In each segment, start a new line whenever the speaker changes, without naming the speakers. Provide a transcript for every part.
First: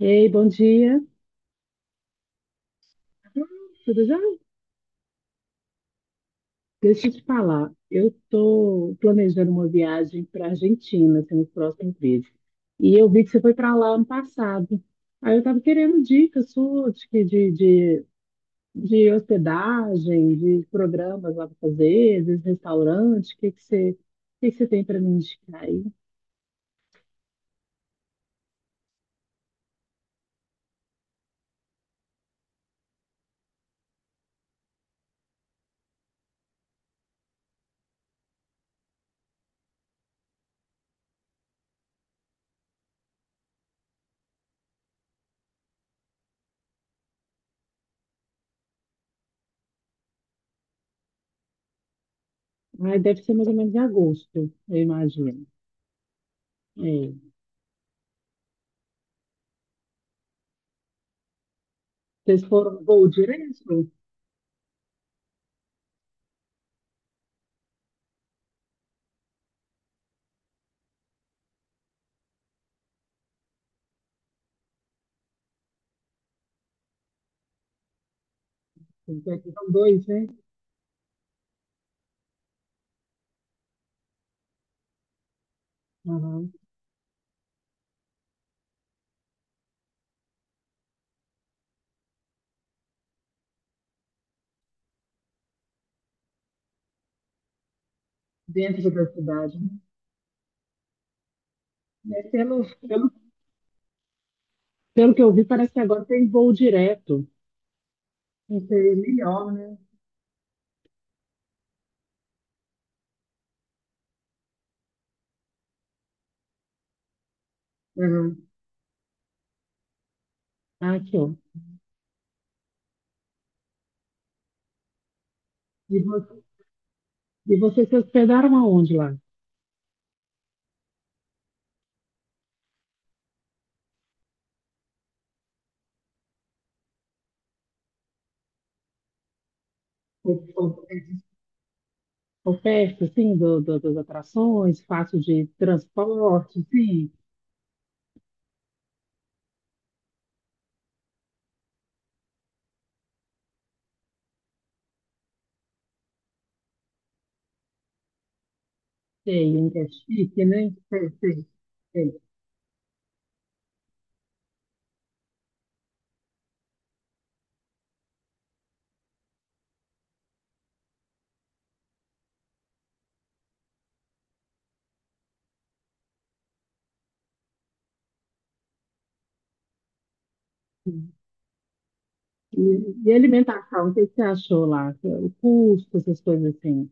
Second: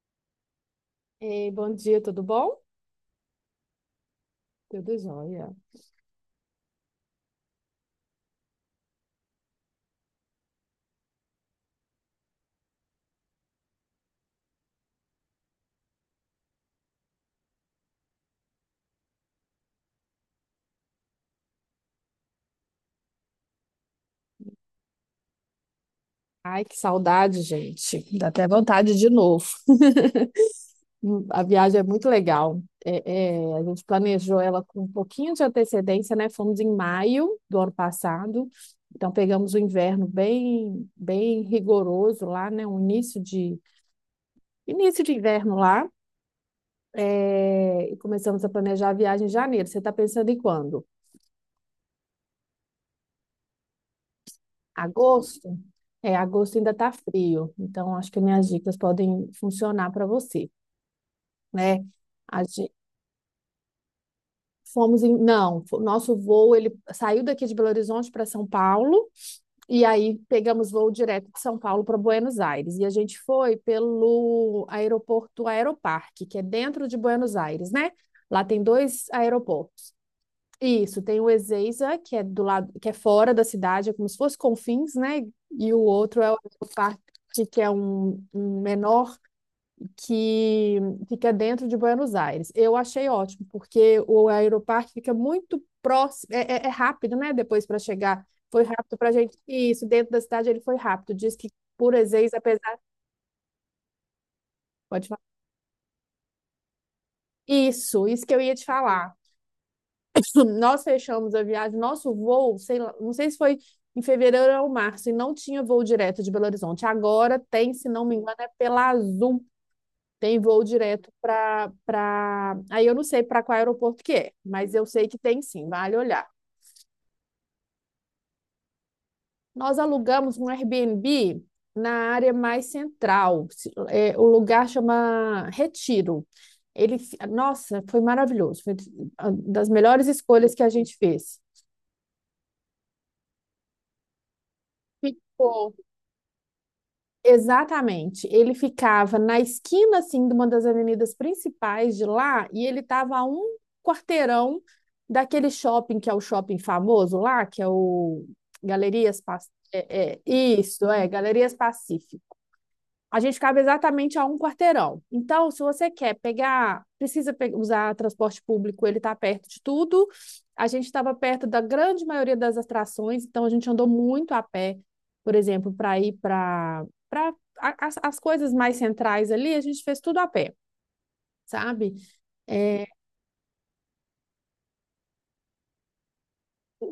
Ei, bom dia.
Ei, bom dia, tudo bom?
Tudo já?
Tudo jóia.
Deixa eu te falar. Eu estou planejando uma viagem para a Argentina assim, nos próximos meses. E eu vi que você foi para lá ano passado. Aí eu estava querendo dicas suas de hospedagem, de programas lá para fazer, de restaurante. O que que você tem para me indicar aí?
Ai, que saudade, gente. Dá até vontade de novo. A viagem é muito legal. É, a gente planejou ela com um pouquinho de antecedência, né? Fomos em maio do ano passado, então pegamos o inverno bem, bem rigoroso lá, né? Um início de inverno lá. É, e começamos a planejar a viagem em janeiro. Você está pensando em quando?
Aí deve ser mais ou menos em agosto, eu imagino.
Agosto? É, agosto ainda está
É.
frio, então acho que minhas dicas podem funcionar para você, né?
Vocês
A gente,
foram voo direto?
fomos em, não, o nosso voo ele saiu daqui de Belo Horizonte para São Paulo e aí pegamos voo direto de São Paulo para Buenos Aires e a gente foi pelo aeroporto Aeroparque, que é dentro de Buenos Aires, né? Lá tem dois
Porque aqui são
aeroportos.
dois, né?
Isso, tem o Ezeiza, que é do lado, que é fora da cidade, é como se fosse Confins, né? E o outro é o
Aham.
Parque, que é um menor que fica dentro de Buenos Aires. Eu achei ótimo, porque o Aeroparque fica muito próximo, é rápido, né? Depois para chegar, foi
Dentro
rápido
da
para a gente.
cidade.
Isso, dentro da cidade ele foi rápido. Diz que por
Né?
Ezeiza,
Pelo,
apesar.
pelo,
Pode
pelo que
falar.
eu vi, parece que agora tem voo direto.
Isso que eu ia
Vai
te
ser
falar.
melhor, né?
Nós fechamos a viagem, nosso voo, sei lá, não sei se foi em fevereiro ou março, e não tinha voo direto de Belo Horizonte. Agora tem, se não me engano, é
Uhum.
pela Azul. Tem voo
Ah,
direto
aqui, ó.
para aí eu não sei para qual aeroporto que é, mas eu sei que tem sim, vale
E, vo-
olhar.
e vocês se hospedaram aonde lá?
Nós alugamos um Airbnb na área mais central. É, o lugar chama Retiro. Ele, nossa, foi maravilhoso, foi uma das melhores
O-
escolhas que a
o-
gente fez.
Oferta, assim, das atrações, fácil de
Ficou
transporte, sim.
exatamente. Ele ficava na esquina assim de uma das avenidas principais de lá e ele estava a um quarteirão daquele shopping que é o shopping famoso lá, que é o Galerias Pac...
Sei, é
é, é,
chique, né?
isso, é,
Sei, sei,
Galerias
sei.
Pacífico. A gente cabe exatamente a um quarteirão. Então, se você quer pegar, precisa usar transporte público, ele está perto de tudo. A gente estava perto da grande maioria das atrações, então a gente andou muito a pé, por exemplo, para ir para as, as coisas mais centrais ali, a gente fez tudo a pé, sabe?
E,
É,
e alimentação, o que você achou lá? O custo, essas coisas assim.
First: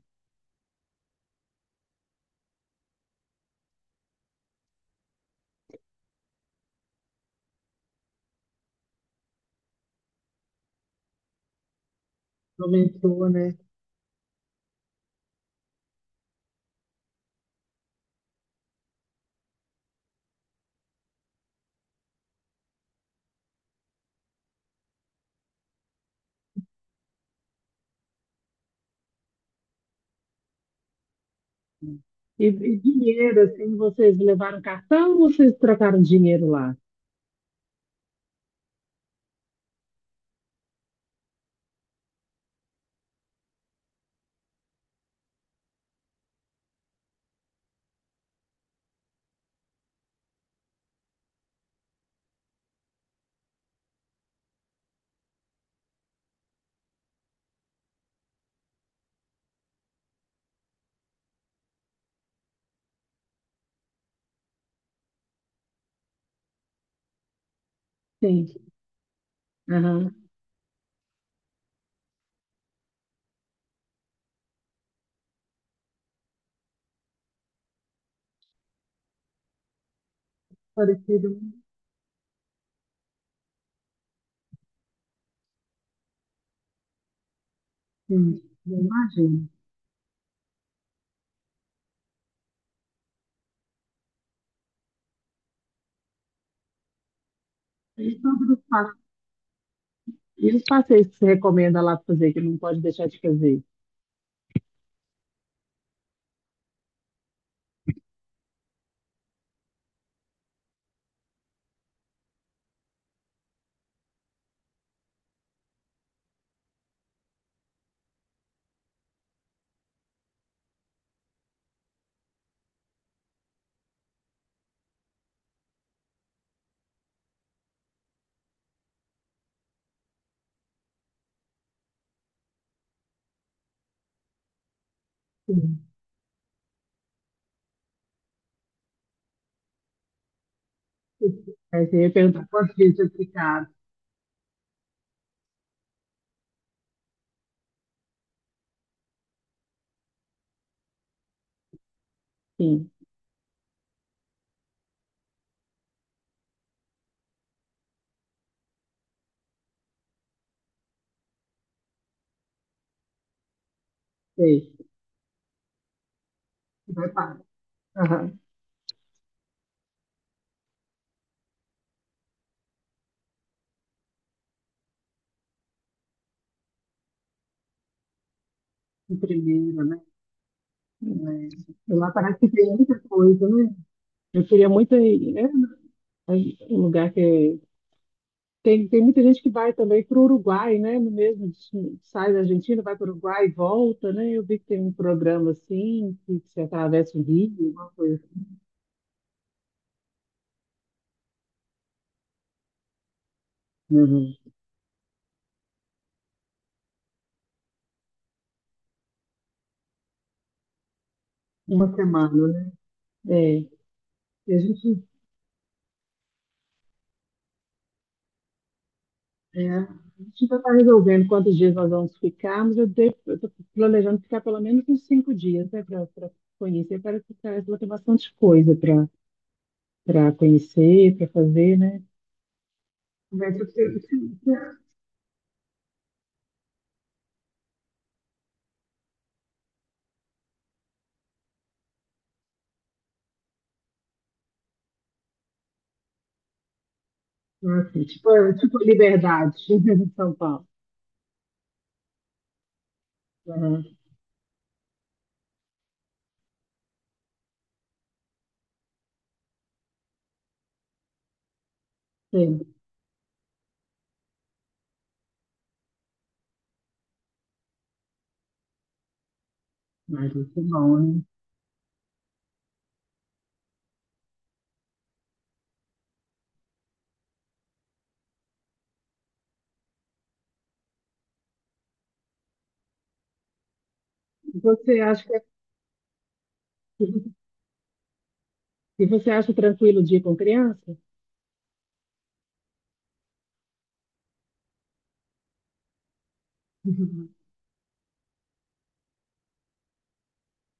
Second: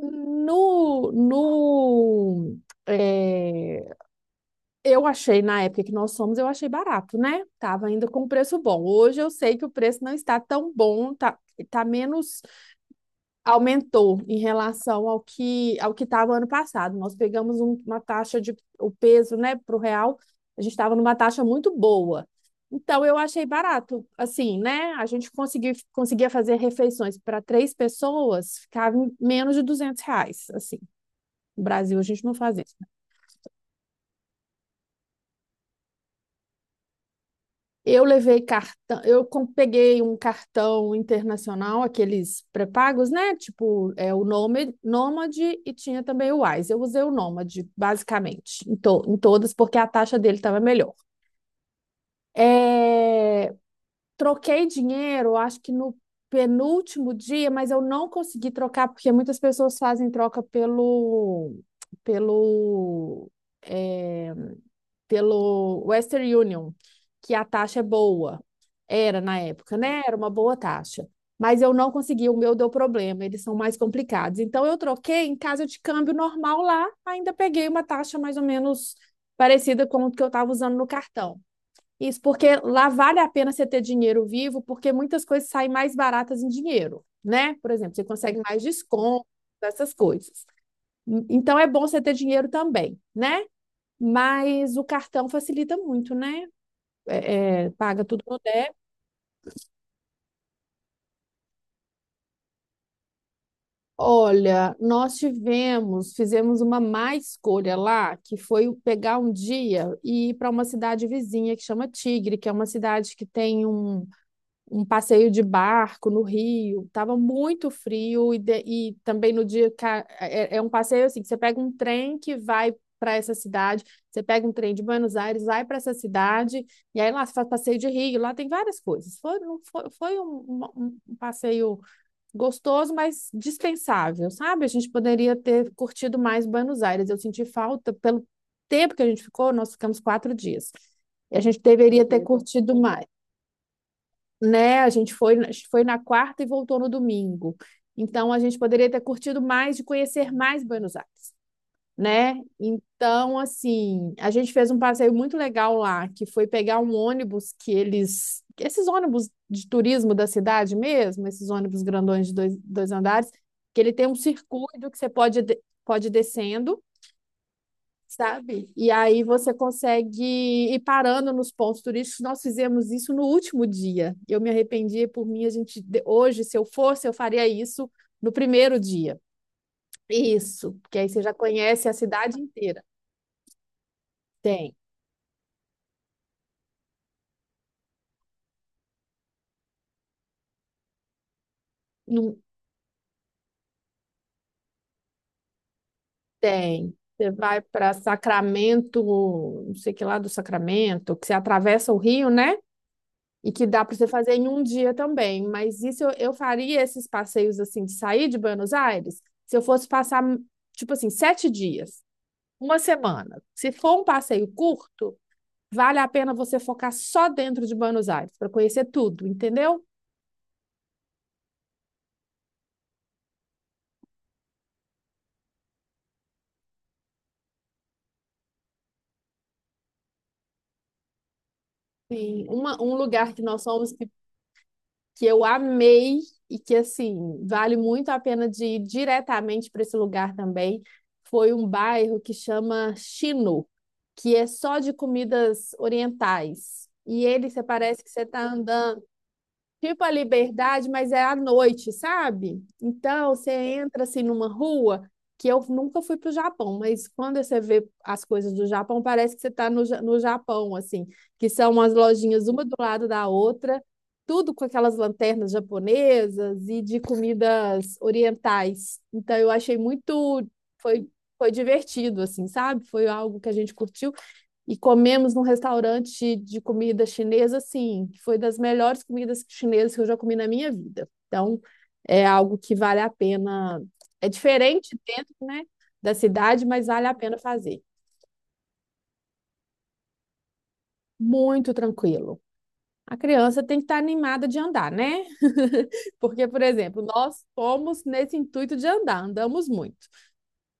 no no é, Eu achei, na época que nós fomos, eu achei barato, né? Tava ainda com preço bom. Hoje eu sei que o preço não está tão bom, tá, tá menos,
Aumentou, né?
aumentou em relação ao que estava ano passado. Nós pegamos uma taxa de o peso, né, pro real, a gente estava numa taxa muito boa. Então eu achei barato, assim, né? A gente conseguiu, conseguia fazer refeições para três pessoas, ficava em menos de R$ 200, assim. No Brasil a gente não
E,
faz isso.
e dinheiro, assim, vocês levaram cartão ou vocês trocaram dinheiro lá?
Eu levei cartão, eu peguei um cartão internacional, aqueles pré-pagos, né? Tipo, é o Nômade e tinha também o Wise. Eu usei o Nômade, basicamente, em todas, porque a taxa dele estava melhor. É, troquei dinheiro, acho que no penúltimo dia, mas eu não consegui trocar, porque muitas pessoas fazem troca pelo, pelo, é, pelo Western Union, que a taxa é boa.
Sim.
Era na época, né?
Aham.
Era uma boa taxa. Mas eu não consegui, o meu deu problema, eles são mais complicados. Então eu troquei em casa de câmbio normal lá, ainda peguei uma taxa mais ou menos parecida com o que eu estava usando no
Parecido.
cartão. Isso porque lá vale a pena você ter dinheiro vivo, porque muitas coisas saem mais baratas em dinheiro, né? Por exemplo, você consegue
Sim,
mais
eu
desconto,
imagino.
essas coisas. Então é bom você ter dinheiro também, né? Mas o cartão facilita muito, né? É, paga
E
tudo no
sobre os
débito.
passeios, e os passeios que você recomenda lá pra fazer, que não pode deixar de fazer?
Olha, nós tivemos, fizemos uma má escolha lá, que foi o pegar um dia e ir para uma cidade vizinha que chama Tigre, que é uma cidade que tem um passeio de barco no Rio, estava muito frio e, e também no dia é um passeio assim, que você pega um trem que vai para essa cidade, você pega um trem de Buenos Aires, vai para essa cidade e aí lá você faz passeio de Rio, lá tem várias coisas. Foi, não foi, foi um passeio gostoso, mas dispensável, sabe? A gente poderia ter
Sim.
curtido mais Buenos Aires. Eu senti falta pelo tempo que a gente ficou, nós ficamos 4 dias. E a gente
Aí você
deveria
ia
ter
perguntar
curtido
quantos dias
mais,
eu ficar.
né? A gente foi, foi na quarta e voltou no domingo. Então, a gente poderia ter curtido mais de conhecer mais Buenos Aires, né?
Sim,
Então, assim, a gente fez um passeio muito legal lá, que foi pegar um ônibus que eles. Esses ônibus de turismo da cidade mesmo, esses ônibus grandões de dois andares, que ele tem um
sei.
circuito que você pode ir descendo,
Vai para. Aham.
sabe? E aí você consegue ir parando nos pontos turísticos. Nós fizemos isso no último dia. Eu me arrependi por mim, a gente hoje, se eu fosse, eu faria isso no primeiro
O
dia.
primeiro, né?
Isso, porque aí você já conhece a
É. Lá
cidade
parece que tem
inteira.
muita coisa, né? Eu queria
Tem,
muito ir, né? É um lugar que tem muita gente que vai também para o Uruguai, né? No mesmo destino, sai
não
da Argentina, vai para o Uruguai e volta, né? Eu vi que tem um programa assim, que você
tem.
atravessa o
Você
rio,
vai
uma
para
coisa, assim.
Sacramento, não sei que lá do Sacramento, que você atravessa o rio, né? E que dá para você fazer
Uhum.
em um dia também. Mas isso eu faria esses passeios assim de sair de Buenos Aires se eu fosse passar, tipo assim, sete
Uma
dias,
semana, né?
uma semana.
É,
Se for um passeio
e a gente,
curto, vale a pena você focar só dentro de Buenos Aires para conhecer tudo,
é, a
entendeu?
gente ainda está resolvendo quantos dias nós vamos ficar, mas eu estou planejando ficar pelo menos uns 5 dias, né? Para conhecer, parece que tem bastante coisa para conhecer, para fazer, né?
Sim, um lugar que
Mas,
nós fomos que que eu amei e que, assim, vale muito a pena de ir diretamente para esse lugar também. Foi um bairro que chama Chino, que é só de comidas orientais. E ele, você parece
assim,
que você
tipo,
está
tipo
andando.
liberdade
Tipo a
em São Paulo.
Liberdade, mas é à noite, sabe? Então, você
Aham,
entra assim numa rua que eu nunca fui para o Japão, mas quando você vê as coisas do Japão, parece que você está no Japão, assim, que são as lojinhas
sei.
uma do lado da outra, tudo com aquelas lanternas japonesas e de comidas orientais. Então, eu achei
Mas
muito,
isso é bom,
foi,
né?
foi divertido, assim, sabe? Foi algo que a gente curtiu e comemos num restaurante de comida chinesa, assim, que foi das melhores comidas chinesas que eu já comi na minha vida. Então, é algo que vale a pena. É
E
diferente
Você acha que
dentro,
é-
né, da cidade, mas vale a pena fazer.
e você acha tranquilo de ir com criança?
Muito tranquilo. A criança tem que estar animada de andar, né? Porque, por exemplo,
Uhum.
nós fomos nesse intuito de andar, andamos muito.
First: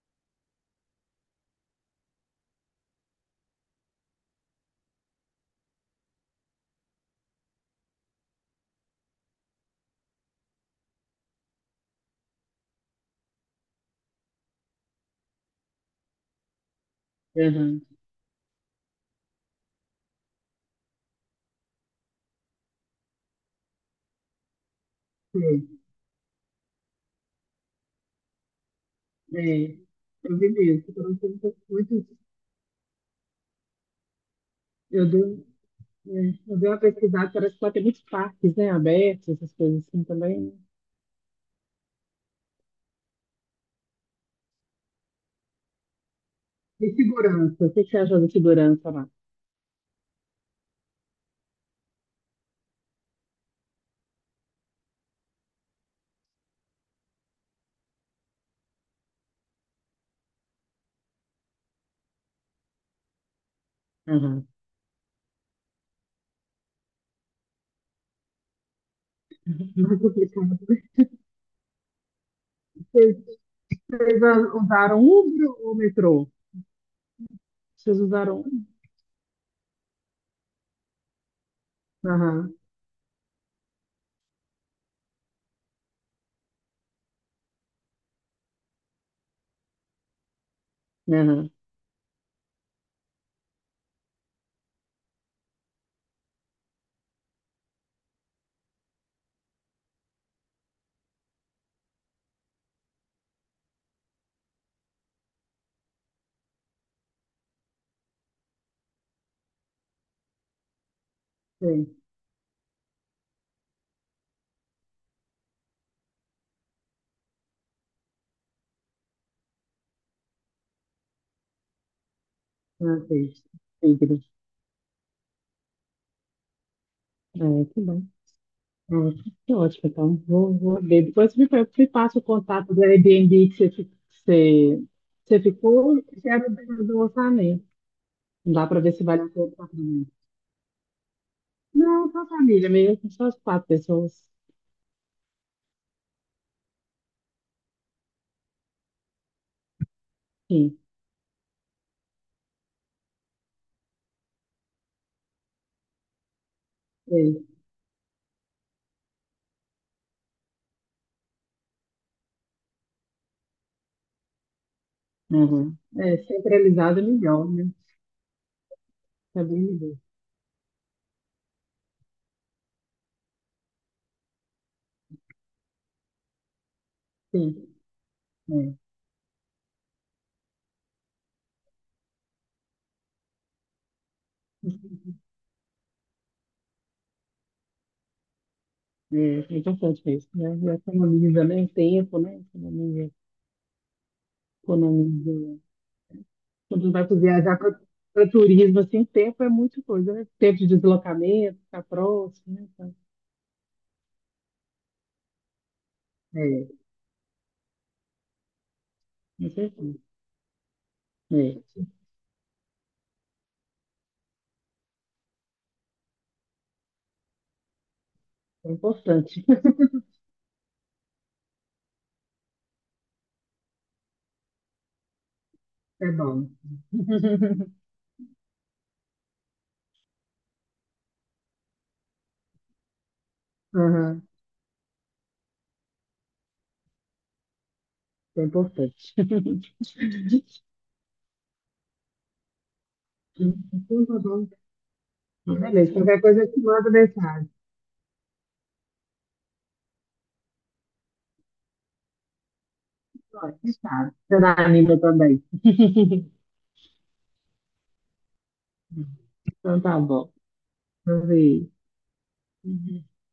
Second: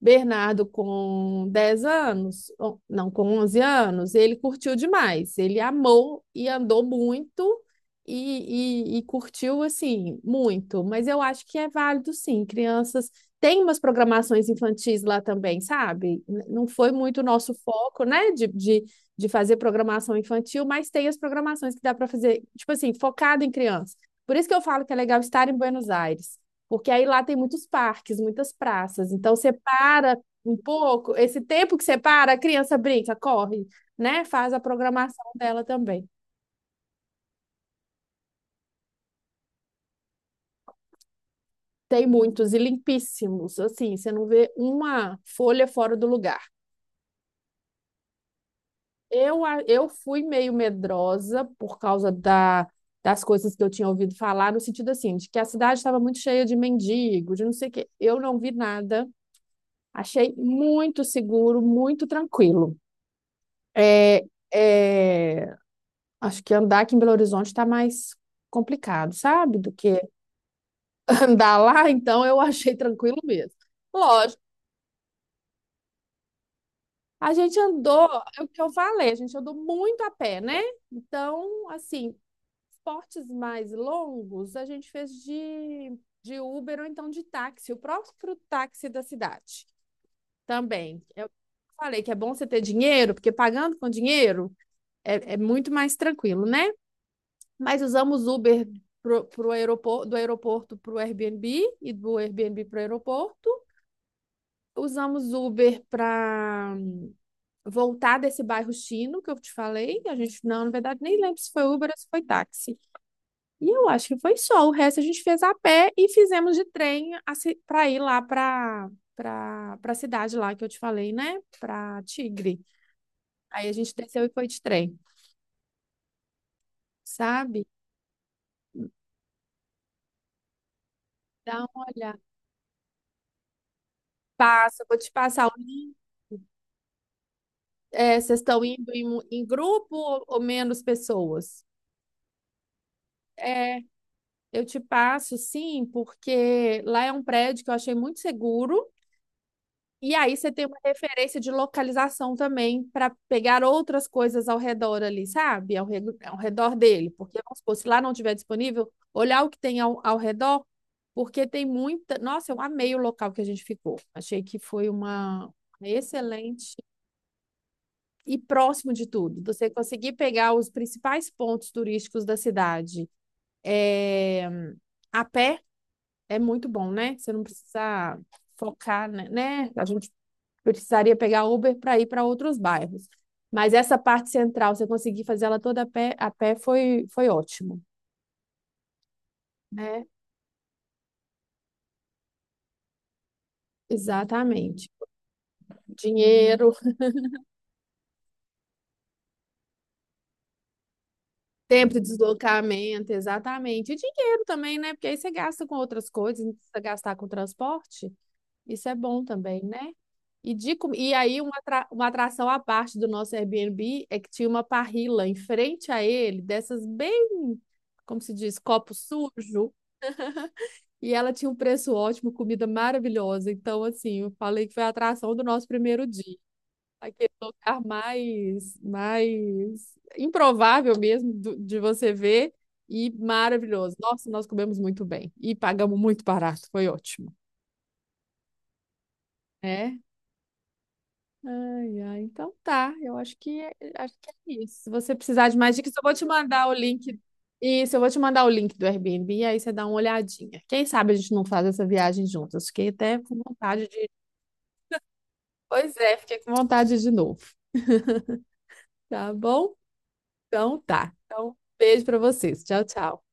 Bernardo, com 10 anos, não, com 11 anos, ele curtiu demais. Ele amou e andou muito e, e curtiu, assim, muito. Mas eu acho que é válido, sim. Crianças têm umas programações infantis lá também, sabe? Não foi muito o nosso
Aham,
foco, né, de fazer programação infantil, mas tem as programações que dá para fazer, tipo assim, focado em criança. Por isso que eu falo que é legal estar em
sei.
Buenos Aires. Porque aí lá tem muitos parques, muitas praças. Então você
É,
para
eu vi
um
isso. Por
pouco,
um
esse
tempo,
tempo que
muito,
você para, a criança brinca, corre, né? Faz a
eu
programação
dei,
dela também.
eu dei uma pesquisada, parece que lá tem muitos parques, né, abertos, essas coisas assim também.
Tem muitos e limpíssimos, assim, você não vê uma folha fora do lugar.
Né? E segurança, o que que você acha da segurança lá?
Eu, eu fui meio medrosa por causa da, das coisas que eu tinha ouvido falar, no sentido assim, de que a cidade estava muito cheia de mendigo, de não sei o quê. Eu não vi nada, achei muito seguro, muito tranquilo. É,
Aham.
é, acho que andar aqui em Belo Horizonte está mais complicado, sabe? Do
Mais
que
complicado.
andar lá, então eu achei
Vocês,
tranquilo mesmo.
vocês
Lógico,
usaram Uber ou metrô?
a gente
Vocês
andou,
usaram
é o
Uber?
que eu falei, a gente andou muito a pé, né? Então, assim,
Aham,
esportes mais longos a gente fez de Uber ou então de táxi, o próprio táxi da cidade também. Eu
aham,
falei que é bom você ter dinheiro, porque pagando com dinheiro é muito mais tranquilo, né? Mas usamos Uber pro aeroporto, do aeroporto para o Airbnb e do Airbnb para o aeroporto. Usamos Uber para voltar desse bairro chino que eu te falei. A gente, não, na verdade, nem lembro se foi Uber ou se foi táxi. E eu acho que foi só. O resto a gente fez a pé e fizemos de trem para ir lá para a cidade lá que eu te falei, né? Para Tigre.
ah, fez.
Aí a gente
Signo.
desceu e foi de trem, sabe?
É, que bom. Ótimo, que ótimo. Então, vou ver. Depois
Dá uma
me passa
olhada.
o contato do Airbnb que você,
Passa, vou te
você
passar o link.
ficou e quero ver do orçamento.
É, vocês estão
Dá para
indo
ver se
em, um,
vale a
em
pena o
grupo
apartamento.
ou menos pessoas?
Não, só família mesmo, só as quatro
É,
pessoas.
eu te passo, sim, porque lá é um prédio que eu achei muito seguro. E aí você tem uma
Sim,
referência de localização também para pegar outras coisas ao redor ali, sabe? Ao redor dele. Porque,
três.
vamos supor, se lá não tiver disponível, olhar o que tem ao redor, porque tem muita. Nossa, eu amei o local que a gente ficou. Achei que foi uma
Uhum. É,
excelente
centralizado é melhor, né?
e próximo de tudo.
Tá bem
Você
melhor.
conseguir pegar os principais pontos turísticos da cidade, é, a pé é muito bom, né? Você não
Sim,
precisa
é,
focar, né? A gente precisaria pegar Uber para ir para outros bairros. Mas essa parte central, você conseguir fazer ela toda a pé foi, foi ótimo,
é importante
né?
mesmo, né? E economiza, né? Tempo, né? Economiza,
Exatamente.
economiza.
Dinheiro,
Quando vai para viajar para turismo, assim, tempo é muita coisa, né? Tempo de deslocamento, ficar
tempo de
próximo, né? Então,
deslocamento, exatamente. E dinheiro também, né? Porque aí você gasta com outras coisas, não
é,
precisa gastar com transporte. Isso é bom
com
também,
certeza.
né? E aí, uma,
É,
atra- uma atração à parte do nosso Airbnb é que tinha uma parrilla em frente a ele, dessas bem, como se diz,
é
copo
importante.
sujo, e ela tinha um preço ótimo, comida maravilhosa. Então, assim, eu falei que foi a atração do nosso primeiro
É
dia.
bom.
Aquele lugar mais, mais improvável mesmo de você ver e maravilhoso.
Aham,
Nossa, nós comemos muito bem e pagamos muito barato, foi ótimo.
é importante.
é Ai, ai, então tá. Eu
Então,
acho
tá
que é
bom.
isso. Se você precisar de mais dicas,
Beleza,
eu vou
qualquer
te
coisa eu te
mandar o
mando
link.
mensagem.
Isso, eu vou te mandar o link do Airbnb, aí você dá uma olhadinha. Quem sabe a gente não faz essa viagem juntas. Fiquei até com
Ó, que
vontade de.
sabe. Você dá anima também.
Pois é, fiquei com vontade de novo. Tá bom?
Então tá bom.
Então tá. Então,
Talvez.
beijo pra vocês. Tchau, tchau.